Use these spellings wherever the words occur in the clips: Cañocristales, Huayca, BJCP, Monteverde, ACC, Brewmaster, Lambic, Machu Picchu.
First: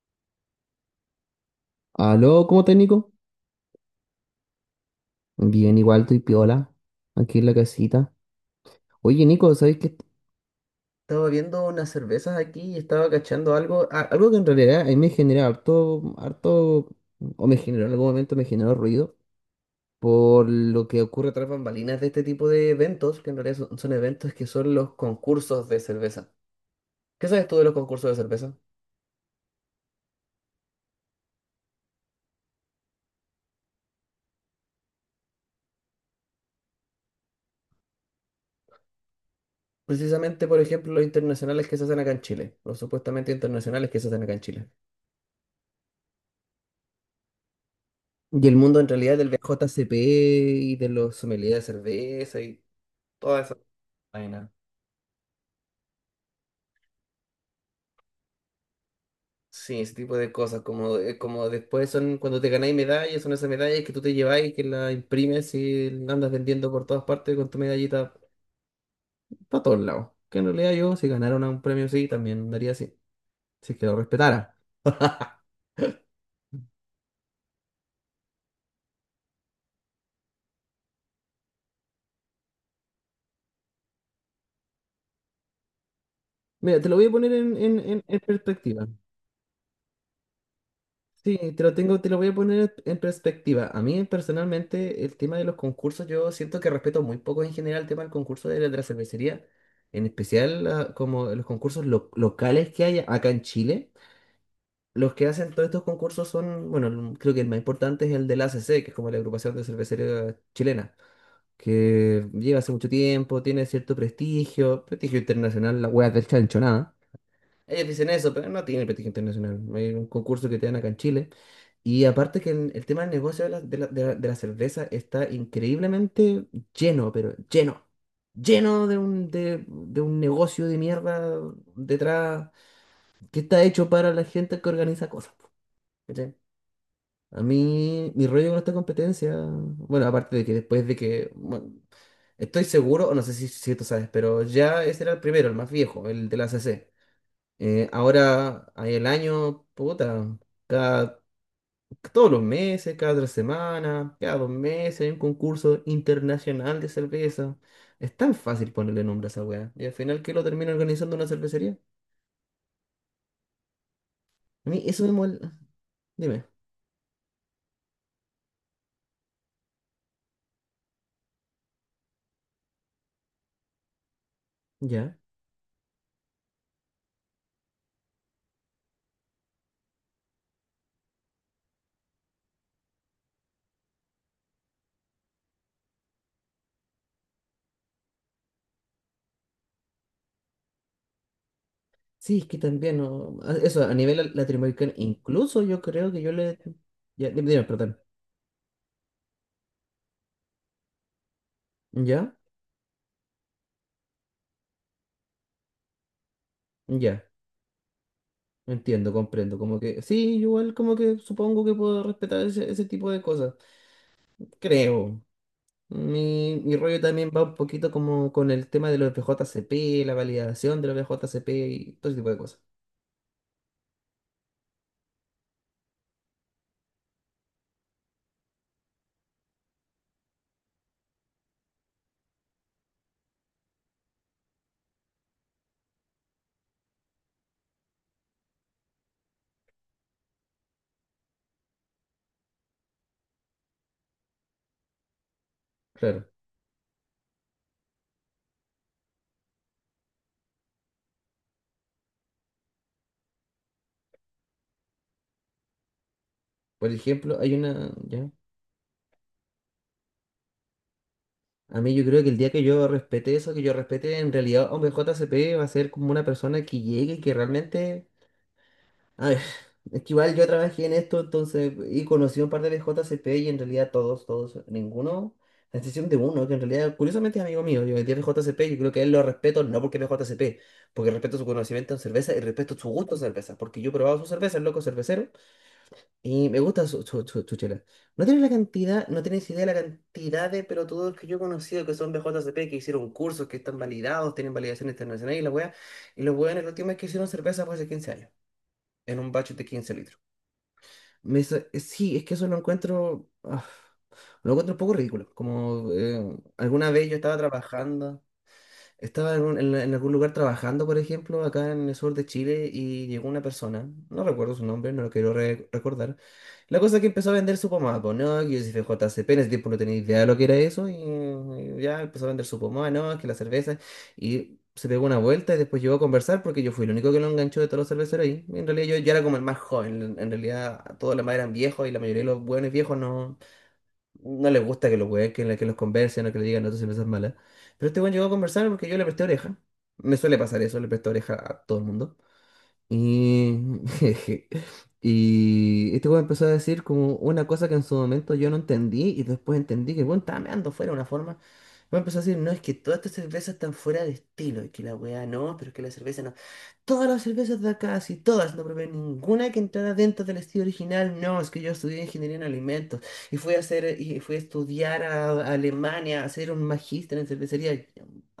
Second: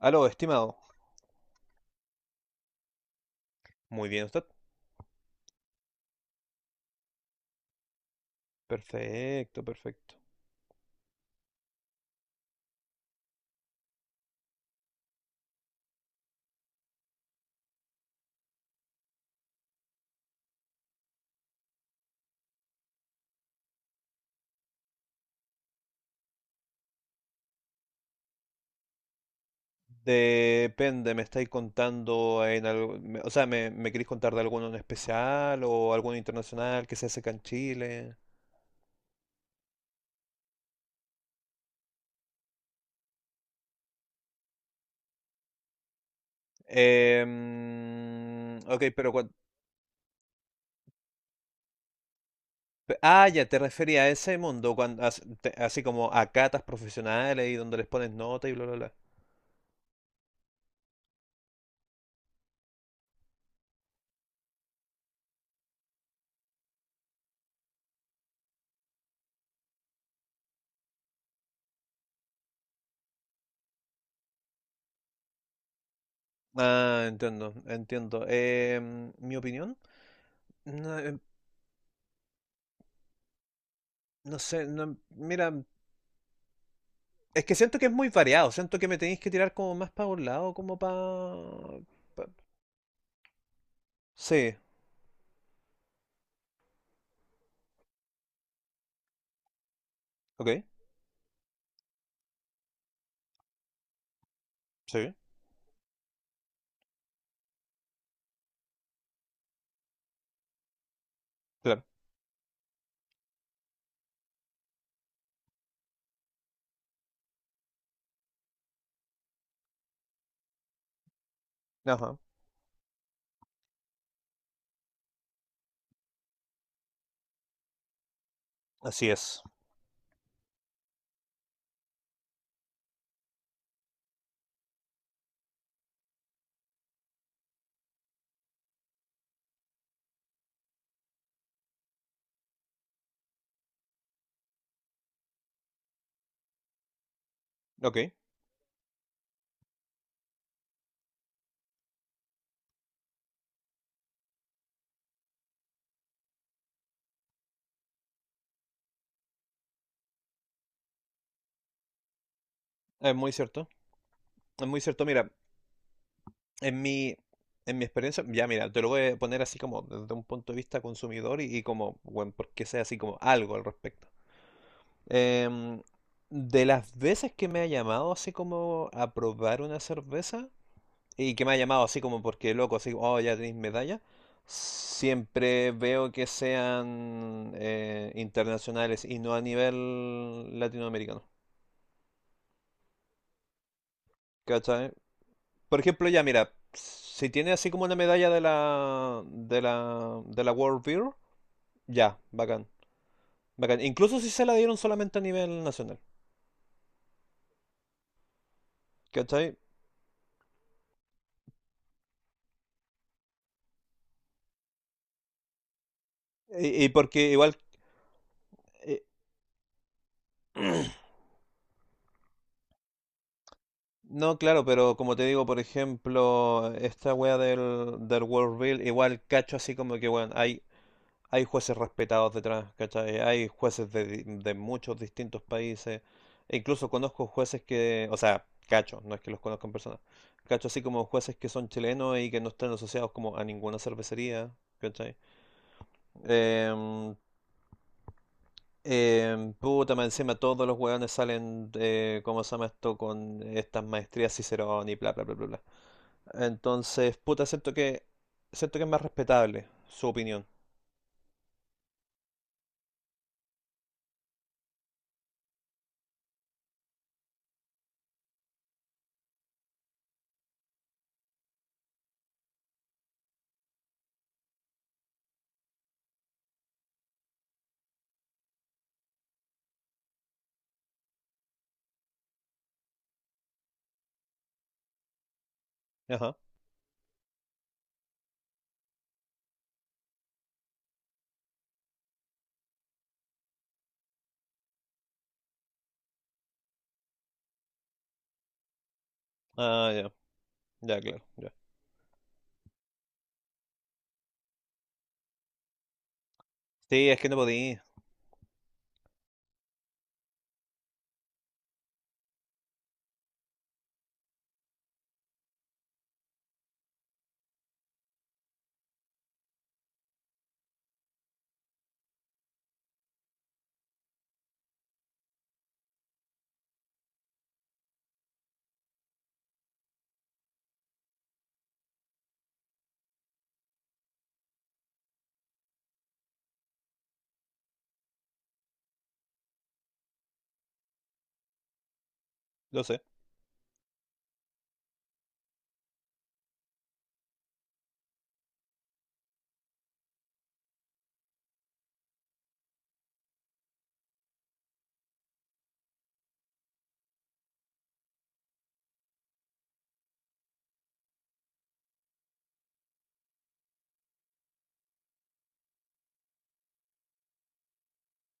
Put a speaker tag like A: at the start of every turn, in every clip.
A: Aló, estimado.
B: Aló, ¿cómo estás, Nico?
A: Muy bien, usted.
B: Bien, igual estoy piola, aquí en la casita. Oye, Nico,
A: Perfecto,
B: ¿sabes qué?
A: perfecto.
B: Estaba viendo unas cervezas aquí y estaba cachando algo, algo que en realidad a mí me genera harto, harto, o me generó en algún momento, me generó ruido por lo que ocurre tras bambalinas de este tipo de eventos, que en realidad son eventos que son los concursos de cerveza. ¿Qué sabes tú de los concursos de cerveza?
A: Depende, ¿me estáis contando en algo? O sea, ¿me queréis contar de alguno en especial o alguno internacional que se hace acá en Chile?
B: Precisamente, por ejemplo, los internacionales que se hacen acá en Chile, los supuestamente internacionales que se hacen acá en Chile. Y el mundo
A: Ok,
B: en
A: pero
B: realidad del BJCP y de los sommeliers de cerveza y
A: ah,
B: toda
A: ya,
B: esa
A: te refería a ese
B: vaina.
A: mundo, cuando, así como a catas profesionales y donde les pones nota y bla, bla, bla.
B: Sí, ese tipo de cosas, como después son cuando te ganáis medallas, son esas medallas que tú te lleváis, que las imprimes y andas vendiendo por todas partes con tu medallita para todos lados. Que en realidad yo, si ganara un premio así, también daría así, si es que lo respetara.
A: Ah, entiendo, entiendo. ¿Mi opinión? No, no sé, no, mira,
B: Mira, te lo voy a poner
A: es que
B: en,
A: siento
B: en,
A: que es
B: en
A: muy
B: en
A: variado, siento que
B: perspectiva.
A: me tenéis que tirar como más para un lado, como
B: Sí, te lo
A: para...
B: tengo, te lo voy a poner en perspectiva. A mí
A: Sí,
B: personalmente el tema de los concursos, yo siento que respeto muy poco en general el tema del concurso de la cervecería, en
A: ok,
B: especial como los concursos locales que hay acá en Chile.
A: sí,
B: Los que hacen todos estos concursos son, bueno, creo que el más importante es el del ACC, que es como la agrupación de cervecería chilena,
A: claro,
B: que lleva hace mucho tiempo, tiene cierto prestigio, prestigio internacional, la hueá del chancho, nada. Ellos dicen eso, pero no tienen prestigio internacional. Hay un concurso que te dan acá en Chile. Y
A: ajá,
B: aparte que el tema del negocio de la cerveza está increíblemente lleno, pero lleno. Lleno de
A: así
B: un,
A: es,
B: de, de un negocio de mierda detrás que está hecho para la gente que organiza cosas, po, ¿cachai? A mí, mi rollo con esta competencia, bueno, aparte de que después de que, bueno, estoy seguro, o no sé si tú sabes, pero ya ese era el primero, el más viejo, el de la A C. C. Eh,
A: ok,
B: ahora hay el año, puta, cada, todos los meses, cada tres semanas, cada dos meses hay un concurso internacional de cerveza. Es tan fácil ponerle nombre a esa weá. Y al final, ¿qué lo termina organizando una cervecería?
A: es muy cierto, es
B: A
A: muy
B: mí eso
A: cierto,
B: me
A: mira,
B: molesta. Dime,
A: en mi, en mi experiencia, ya mira, te lo voy a poner así como desde un punto de vista consumidor y, como, bueno, porque sea así como algo al respecto.
B: ¿ya?
A: Em, de las veces que me ha llamado así como a probar una cerveza, y que me ha llamado así como porque loco, así, oh, ya tenéis medalla. Siempre veo que sean internacionales y no a nivel latinoamericano.
B: Sí, es que también, no, eso, a nivel
A: ¿Cachai?
B: latinoamericano, incluso
A: Por
B: yo
A: ejemplo,
B: creo
A: ya
B: que yo
A: mira,
B: le...
A: si
B: Ya, dime,
A: tiene
B: dime,
A: así como una
B: perdón.
A: medalla de la World Beer, ya,
B: ¿Ya?
A: bacán, bacán. Incluso si se la dieron solamente a nivel nacional,
B: Ya. Entiendo,
A: ¿cachai?
B: comprendo. Como que, sí, igual como que supongo que puedo respetar ese tipo de cosas. Creo. Mi
A: Y,
B: rollo
A: porque
B: también va un
A: igual
B: poquito como con el tema de
A: eh,
B: los BJCP, la validación de los BJCP y todo ese tipo de cosas.
A: no, claro, pero como te digo, por ejemplo, esta wea del World Beer, igual cacho así como que, bueno, hay hay jueces respetados detrás, ¿cachai? Hay jueces de muchos distintos países. E incluso conozco jueces que, o sea, cacho, no es que los conozcan en persona. Cacho así como jueces que son chilenos y que no están asociados como a ninguna cervecería, ¿cachai?
B: Claro.
A: Em, Puta, más encima todos los hueones salen, ¿cómo se llama esto? Con estas maestrías Cicerón y bla, bla, bla, bla, bla.
B: Por
A: Entonces,
B: ejemplo,
A: puta,
B: hay una. Ya.
A: siento que es más respetable su opinión.
B: A mí yo creo que el día que yo respete eso, que yo respete en realidad a un BJCP, va a ser como una persona que llegue y que realmente. A ver, es que igual yo trabajé en esto, entonces, y conocí un par de BJCP y en realidad todos, ninguno, a excepción de uno, que en realidad, curiosamente es amigo mío, yo metí a BJCP, yo creo que a él lo respeto, no porque es BJCP, porque respeto su conocimiento en cerveza y respeto su gusto en cerveza, porque yo he probado su cerveza, el loco es cervecero,
A: Ajá.
B: y me gusta su chela. No tienes la cantidad, no tienes idea de la cantidad de pelotudos que yo he conocido que son BJCP, que hicieron cursos, que están validados, tienen validación internacional y la wea, y los weones la última vez que hicieron cerveza fue hace 15 años, en un batch de
A: Ah,
B: 15
A: ya,
B: litros.
A: ya, claro,
B: Me
A: ya.
B: dice, sí, es que eso lo encuentro un poco ridículo. Como alguna vez
A: Sí,
B: yo
A: es que no
B: estaba
A: podía.
B: trabajando. Estaba en, un- en algún lugar trabajando, por ejemplo, acá en el sur de Chile y llegó una persona, no recuerdo su nombre, no lo quiero recordar. La cosa es que empezó a vender su pomada, pues, no, que yo soy FJCP, en ese tiempo no tenía idea de lo que era eso y ya empezó a vender su pomada, no, es que la cerveza y se pegó una vuelta y después llegó a conversar porque yo fui el único que lo enganchó de todos los cerveceros ahí. En realidad yo era como el más joven, en realidad todos los demás eran viejos y la mayoría de los buenos viejos no, no le gusta que los weón, que los conversen o que le digan, no, tú si no seas mala. Pero este weón llegó a conversar porque yo le presté oreja. Me suele pasar eso, le presto oreja a todo el mundo.
A: Lo sé.
B: Y, y este weón empezó a decir como una cosa que en su momento yo no entendí y después entendí que el weón estaba meando fuera de una forma. El weón empezó a decir, no, es que todas estas cervezas están fuera de estilo y que la weá no, pero es que la cerveza no. Todas las cervezas de acá, si todas, no probé ninguna que entrara dentro del estilo original, no, es que yo estudié ingeniería en alimentos y fui a hacer, y fui a estudiar a Alemania, a hacer un magíster en cervecería.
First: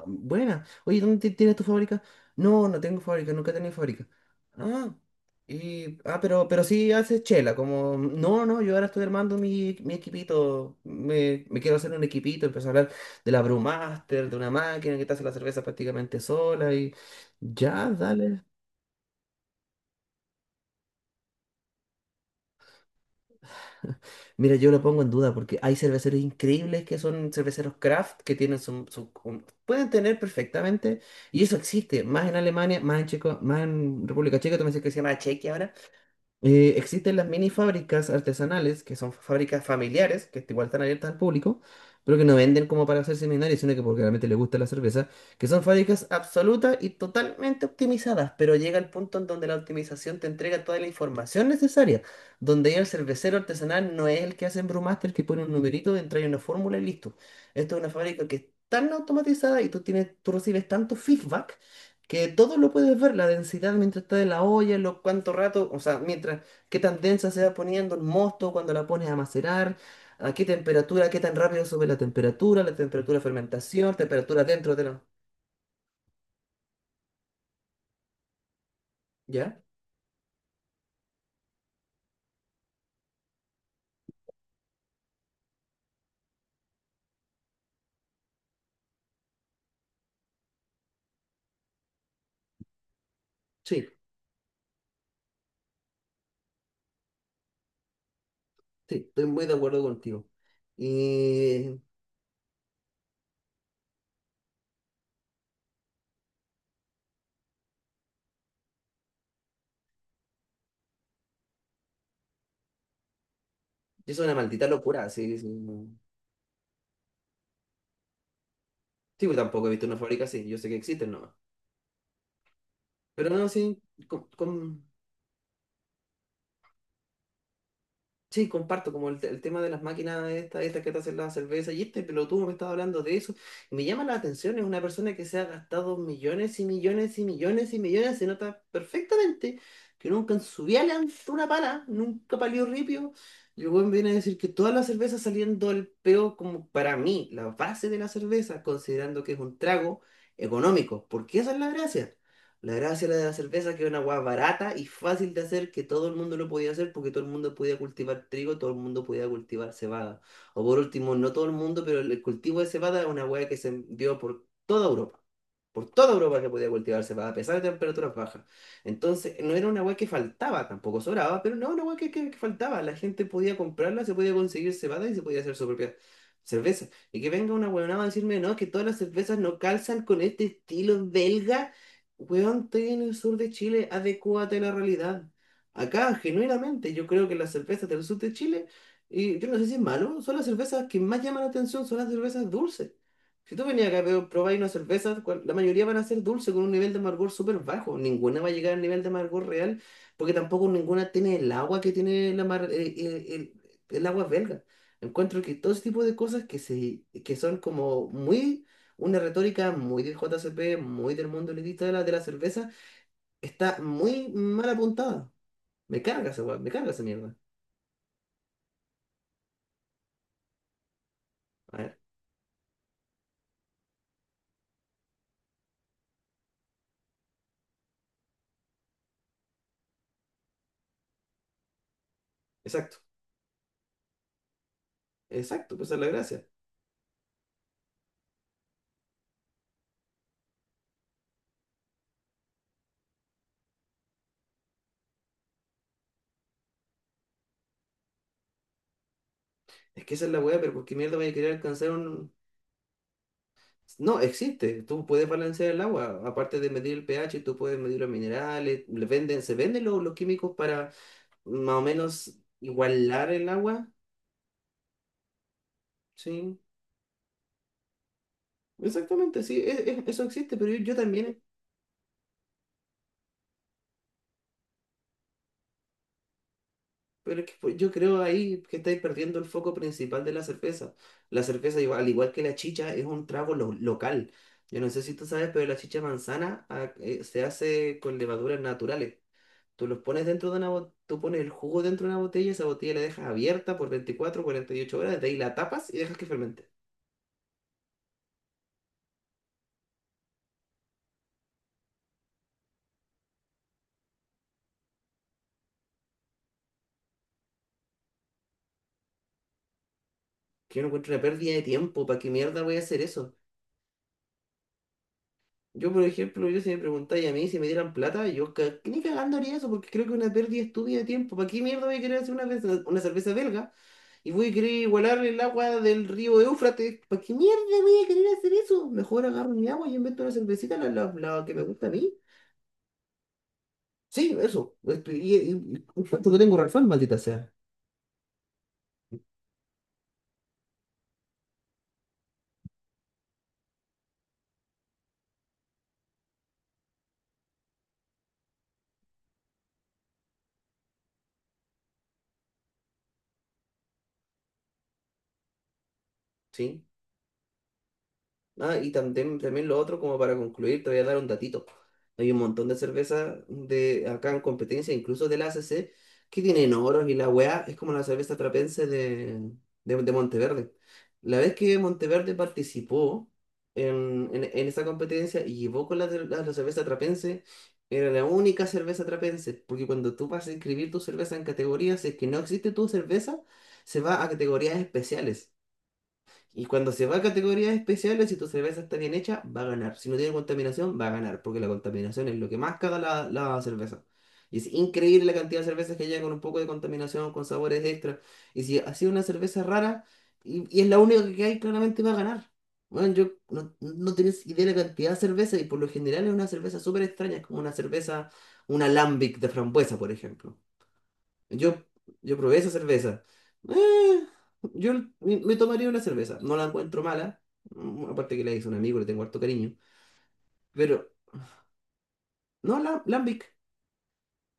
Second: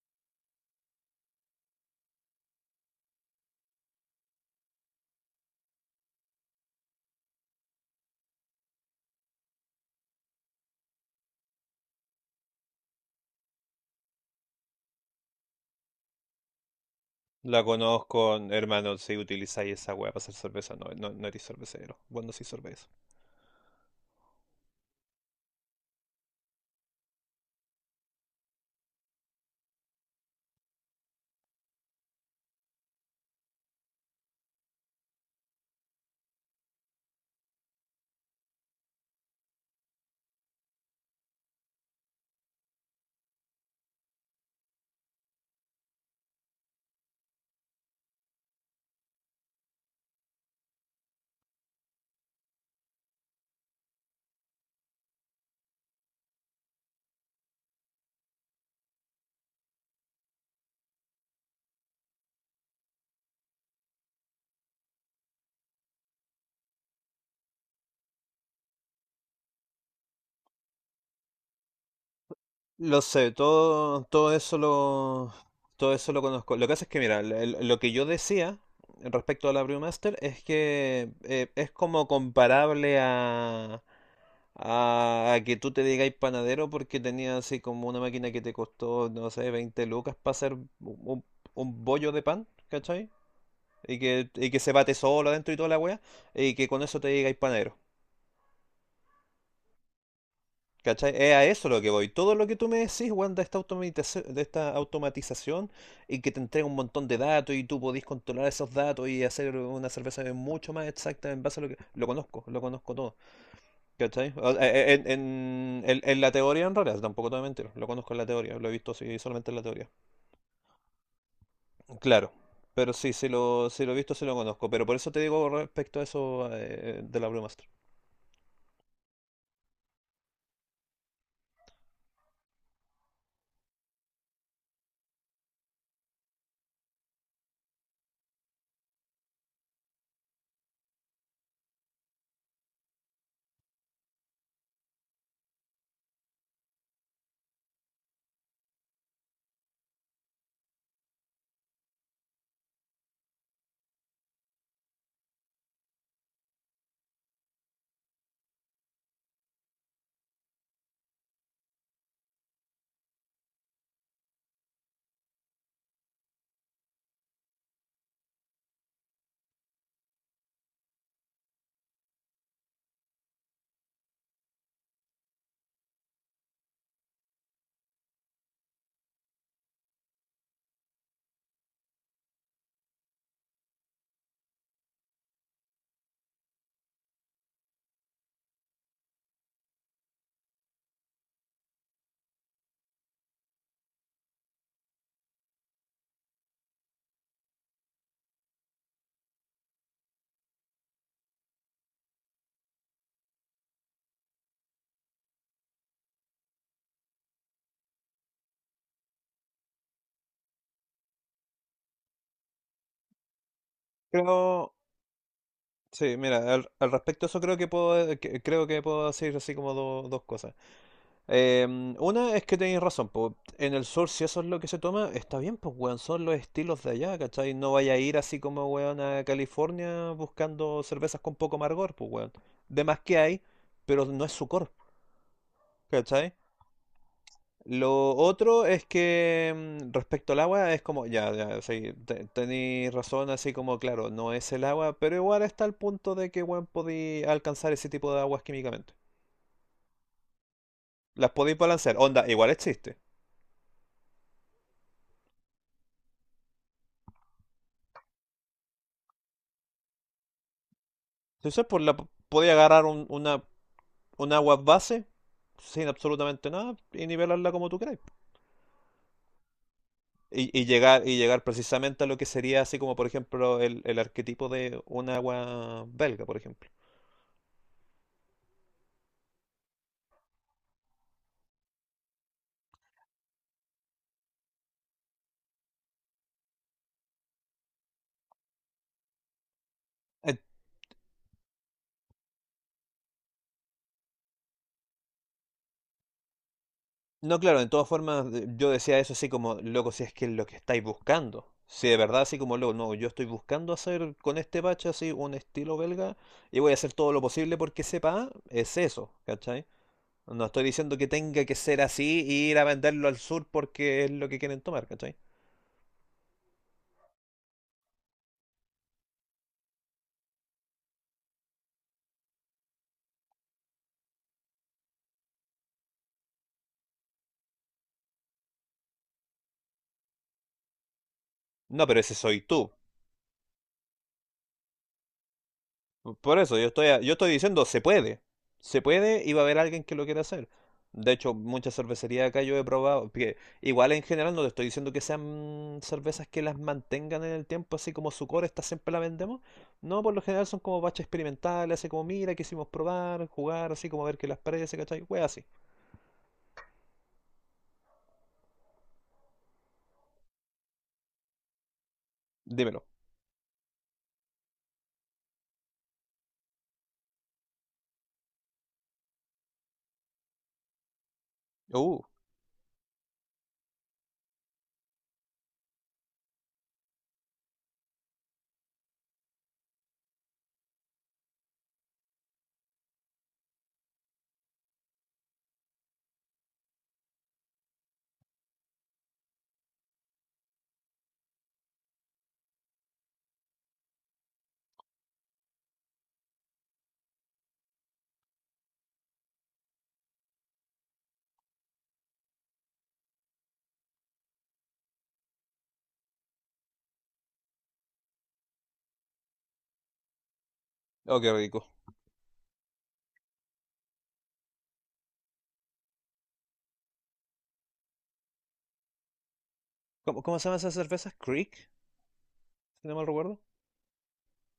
B: Buena. Oye, ¿dónde tienes tu fábrica? No, no tengo fábrica, nunca he tenido fábrica. Ah, y, pero sí haces chela, como, no, no, yo ahora estoy armando mi equipito, me quiero hacer un equipito, empezó a hablar de la Brewmaster, de una máquina que te hace la cerveza prácticamente sola y
A: La
B: ya,
A: conozco,
B: dale.
A: hermano, si utilizáis esa weá para hacer cerveza, no, no, no eres cervecero. Vos no sois cerveza.
B: Mira, yo lo pongo en duda porque hay cerveceros increíbles que son cerveceros craft, que tienen pueden tener perfectamente, y eso existe, más en Alemania, más en Checo, más en República Checa, tú me dices que se llama Chequia ahora. Existen las mini fábricas artesanales, que son fábricas familiares, que igual están abiertas al público, pero que no venden como para hacer seminarios, sino que porque realmente les gusta la cerveza, que son fábricas absolutas y totalmente optimizadas, pero llega el punto en donde la optimización te entrega toda la información necesaria, donde ya el cervecero artesanal no es el que hace en Brewmaster, que pone un numerito, entra en una fórmula y listo. Esto es una fábrica que es tan automatizada y tú tienes, tú recibes tanto feedback que todo lo puedes ver, la densidad mientras está en la olla, lo cuánto rato, o sea, mientras qué tan densa se va poniendo el mosto cuando la pones a macerar, a qué temperatura, qué tan rápido sube la
A: Lo
B: temperatura de
A: sé,
B: fermentación, temperatura dentro de la.
A: todo eso lo conozco. Lo que hace es que, mira, lo que yo decía respecto a la
B: ¿Ya?
A: Brewmaster es que es como comparable a que tú te digáis panadero porque tenías así como una máquina que te costó, no sé, 20 lucas para hacer un bollo de pan, ¿cachai?
B: Sí,
A: Y que se bate solo adentro y toda la wea, y que con eso te digáis panadero.
B: sí, estoy muy de acuerdo contigo.
A: ¿Cachai? Es a eso lo
B: Y
A: que voy. Todo lo que tú me decís, weón, de esta de esta automatización y que te entrega un montón de datos y tú podís controlar esos datos y hacer una cerveza mucho más exacta en base a lo que... lo conozco todo.
B: es
A: ¿Cachai?
B: una maldita locura, sí, sí. No.
A: En la teoría, en realidad, tampoco te voy a mentir. Lo conozco en la teoría, lo he visto así
B: Sí, pues,
A: solamente en la
B: tampoco he visto
A: teoría.
B: una fábrica así, yo sé que existen nomás.
A: Claro. Pero sí,
B: Pero no, sí,
A: si lo he visto, sí
B: con,
A: lo conozco. Pero
B: con-
A: por eso te digo respecto a eso de la Brewmaster.
B: sí, comparto como el tema de las máquinas estas que te hacen la cerveza y este pelotudo me estaba hablando de eso. Y me llama la atención, es una persona que se ha gastado millones y millones y millones y millones, se nota perfectamente que nunca en su vida le han dado una pala, nunca palió ripio. Y el weón viene a decir que todas las cervezas saliendo del peo, como para mí, la base de la cerveza, considerando que es un trago económico, porque esa es la gracia. La gracia de la cerveza que era una hueá barata y fácil de hacer, que todo el mundo lo podía hacer porque todo el mundo podía cultivar trigo, todo el mundo podía cultivar cebada. O por último, no todo el mundo, pero el cultivo de cebada es una hueá que se dio por toda Europa. Por toda Europa se podía cultivar cebada, a pesar de temperaturas bajas. Entonces, no era una hueá que faltaba, tampoco sobraba, pero no, una hueá que faltaba. La gente podía comprarla, se podía conseguir cebada y se podía hacer su propia cerveza. Y que venga una huevonada a decirme, no, es que todas las cervezas no calzan con este estilo belga. Weón, estoy en el sur de Chile, adecúate a la realidad. Acá, genuinamente, yo creo que las cervezas del sur de Chile, y yo no sé si es malo, son las cervezas que más llaman la atención, son las cervezas dulces. Si tú venías acá a probar unas cervezas, la mayoría van a ser dulces con un nivel de amargor súper bajo. Ninguna va a llegar al nivel de amargor real, porque tampoco ninguna tiene el agua que tiene la mar- el agua belga. Encuentro que todo ese tipo de cosas que son como muy una retórica muy del JCP, muy del mundo elitista de la cerveza, está muy mal
A: Creo,
B: apuntada. Me
A: sí,
B: carga esa
A: mira,
B: weá, me carga
A: al
B: esa
A: respecto a
B: mierda.
A: eso creo que puedo, creo que puedo decir así como dos cosas.
B: A ver,
A: Una es que tenéis razón, po, en el sur si eso es lo que se toma, está bien, pues weón, son los estilos de allá, ¿cachai? No vaya a ir así como weón a California buscando cervezas con poco amargor, pues weón. De
B: exacto,
A: más que hay, pero no es su core,
B: exacto, pues esa es la
A: ¿cachai?
B: gracia.
A: Lo otro es que respecto al agua es como, ya, ya, sí, tenéis razón, así como, claro, no es el agua, pero igual está el punto de que, bueno, podéis alcanzar ese tipo de aguas químicamente.
B: Es que esa es la weá, pero ¿por qué mierda
A: Las
B: vaya a querer
A: podéis
B: alcanzar
A: balancear, onda,
B: un...
A: igual existe.
B: No, existe, tú puedes balancear el agua, aparte de medir el pH, tú puedes medir los minerales, le venden, se venden los químicos para
A: Entonces,
B: más o menos
A: podéis agarrar
B: igualar el agua,
A: un agua base sin absolutamente
B: sí.
A: nada y nivelarla como tú queráis.
B: Exactamente, sí, eso
A: Y,
B: existe, pero yo
A: y
B: también.
A: llegar precisamente a lo que sería así como, por ejemplo, el arquetipo de un agua belga, por ejemplo.
B: Pero es que pues, yo creo ahí que estáis perdiendo el foco principal de la cerveza. La cerveza, al igual que la chicha, es un trago local. Yo no sé si tú sabes, pero la chicha manzana se hace con levaduras naturales. Tú pones el jugo dentro de una botella, esa botella la dejas abierta por 24, 48 horas, de ahí la tapas y dejas que fermente.
A: No, claro, de todas formas yo decía eso así como, loco, si es que es lo que estáis buscando. Si de verdad así como, loco, no, yo estoy buscando hacer con este bache así un estilo belga y voy a hacer todo lo posible porque sepa, es eso, ¿cachai? No estoy
B: Que yo no
A: diciendo que
B: encuentro una
A: tenga
B: pérdida
A: que
B: de
A: ser
B: tiempo, ¿para
A: así
B: qué
A: y ir
B: mierda
A: a
B: voy a hacer
A: venderlo al
B: eso?
A: sur porque es lo que quieren tomar, ¿cachai?
B: Yo, por ejemplo, yo si me preguntáis a mí si me dieran plata, ni cagando haría eso porque creo que es una pérdida estúpida de tiempo. ¿Para qué mierda voy a querer hacer una cerveza belga y voy a querer igualar el agua del río Éufrates? ¿Para qué mierda voy a querer hacer eso? Mejor agarro mi agua y invento una cervecita, la que me
A: No,
B: gusta a
A: pero
B: mí.
A: ese soy tú.
B: Sí, eso. Y, y tanto
A: Por
B: que tengo
A: eso,
B: razón,
A: yo
B: maldita
A: estoy
B: sea.
A: diciendo, se puede. Se puede y va a haber alguien que lo quiera hacer. De hecho, muchas cervecerías acá yo he probado, que igual en general no te estoy diciendo que sean cervezas que las mantengan en el tiempo, así como su core, esta siempre la vendemos. No, por lo general son como baches experimentales, así como mira, quisimos probar, jugar, así como ver qué las parece, ¿cachai? Wea así.
B: Sí. Ah, y también, también lo otro, como para concluir, te voy a dar un datito. Hay un montón de
A: Dímelo.
B: cervezas de acá en competencia, incluso de la ACC, que tienen oros y la weá es como la cerveza trapense de Monteverde. La vez que
A: Uh,
B: Monteverde participó en esa competencia y llevó con la cerveza trapense, era la única cerveza trapense, porque cuando tú vas a inscribir tu cerveza en categorías, si es que no existe tu cerveza, se va a categorías especiales. Y cuando se va a categorías especiales, si tu cerveza está bien hecha, va a ganar. Si no tiene contaminación, va a ganar, porque la contaminación es lo que más caga la cerveza. Y es increíble la cantidad de cervezas que llegan con un poco de contaminación, con sabores extra. Y si ha sido una cerveza rara, y es la única que hay, claramente va a ganar. Bueno, yo no, no tenés idea de la cantidad de cerveza, y por lo general es una cerveza súper extraña, es como una cerveza, una alambic de frambuesa, por ejemplo.
A: oh, qué rico.
B: Yo, yo probé esa cerveza. Eh, yo Me tomaría una cerveza. No la encuentro mala. Mm, aparte que la hice un amigo, le tengo harto cariño.
A: ¿Cómo, cómo se llaman esas
B: Pero,
A: cervezas? ¿Creek?
B: no,
A: Si no
B: la,
A: mal recuerdo.
B: Lambic.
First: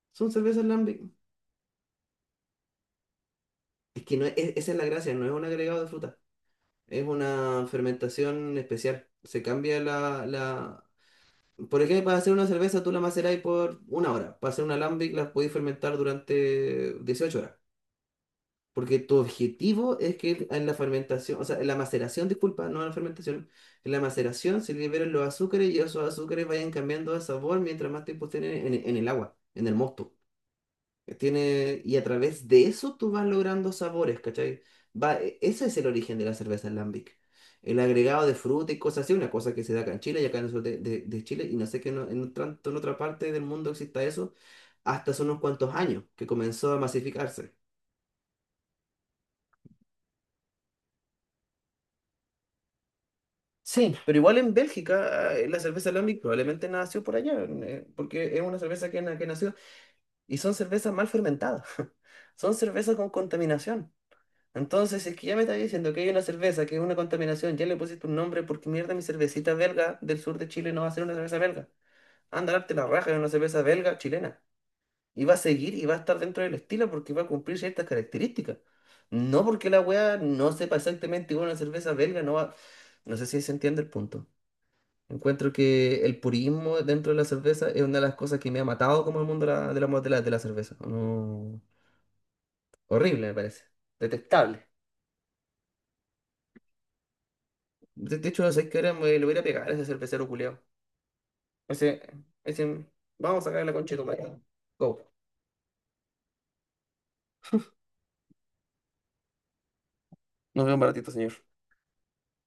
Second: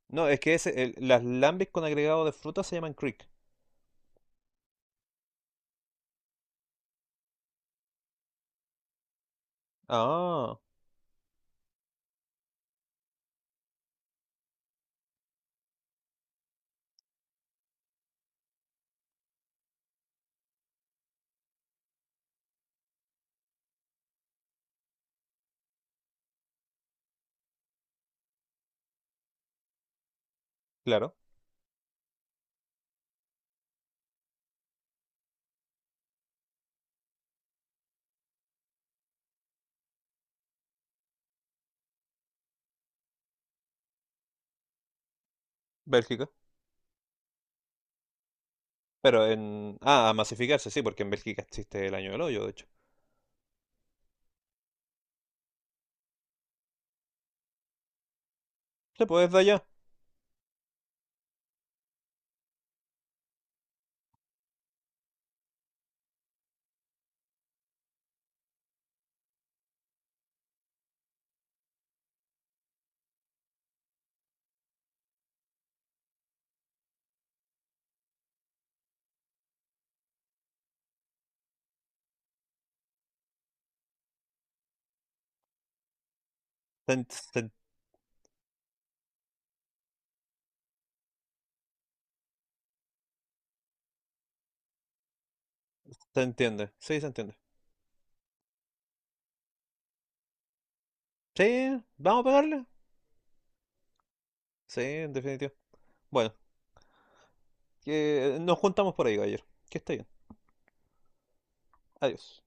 A: No,
B: Son
A: es que
B: cervezas
A: ese,
B: Lambic.
A: las lambics con agregado de fruta se llaman Creek.
B: Es que no es, es- esa es la gracia, no es un agregado de fruta. Es una fermentación especial. Se cambia
A: Ah,
B: la... Por ejemplo, para hacer una cerveza tú la macerás por una hora. Para hacer una Lambic la podéis fermentar durante 18 horas. Porque tu objetivo es que en la fermentación, o sea, en la maceración, disculpa, no en la fermentación, en la maceración se liberen los azúcares y esos azúcares vayan cambiando de sabor mientras más tiempo estén el agua, en el mosto.
A: claro.
B: Tiene, y a través de eso tú vas logrando sabores, ¿cachai? Va, ese es el origen de la cerveza en Lambic. El agregado de fruta y cosas así, una cosa que se da acá en Chile y acá en el sur de Chile, y no sé que en, tanto en otra parte del mundo exista eso, hasta hace unos cuantos años que
A: Bélgica.
B: comenzó a masificarse.
A: Pero en... Ah, a masificarse, sí, porque en Bélgica existe el año del hoyo, de hecho.
B: Sí, pero igual en Bélgica la cerveza Lambic probablemente nació por allá, porque es una cerveza
A: Se
B: que
A: puede desde
B: nació
A: allá.
B: y son cervezas mal fermentadas, son cervezas con contaminación. Entonces, si es que ya me está diciendo que hay una cerveza que es una contaminación, ya le pusiste un nombre porque mierda mi cervecita belga del sur de Chile no va a ser una cerveza belga. Anda, darte la raja de una cerveza belga chilena. Y va a seguir y va a estar dentro del estilo porque va a cumplir ciertas características. No porque la wea no sepa exactamente igual a una cerveza belga, no va... No sé si se entiende el punto. Encuentro que el purismo
A: Se, en-
B: dentro de la
A: se en-
B: cerveza es una de las cosas que me ha matado como el mundo de la cerveza. No, horrible, me parece. Detestable.
A: Se entiende. Sí, se entiende.
B: De hecho, no sé qué hora me lo voy a ir a pegar a ese cervecero culiao.
A: Sí,
B: Ese,
A: vamos a pegarle.
B: ese, vamos a sacar la concha de tu madre.
A: Sí,
B: Go.
A: en definitiva. Bueno, que nos juntamos por ahí, ayer. Que esté bien.
B: Nos vemos un ratito, señor.
A: Adiós.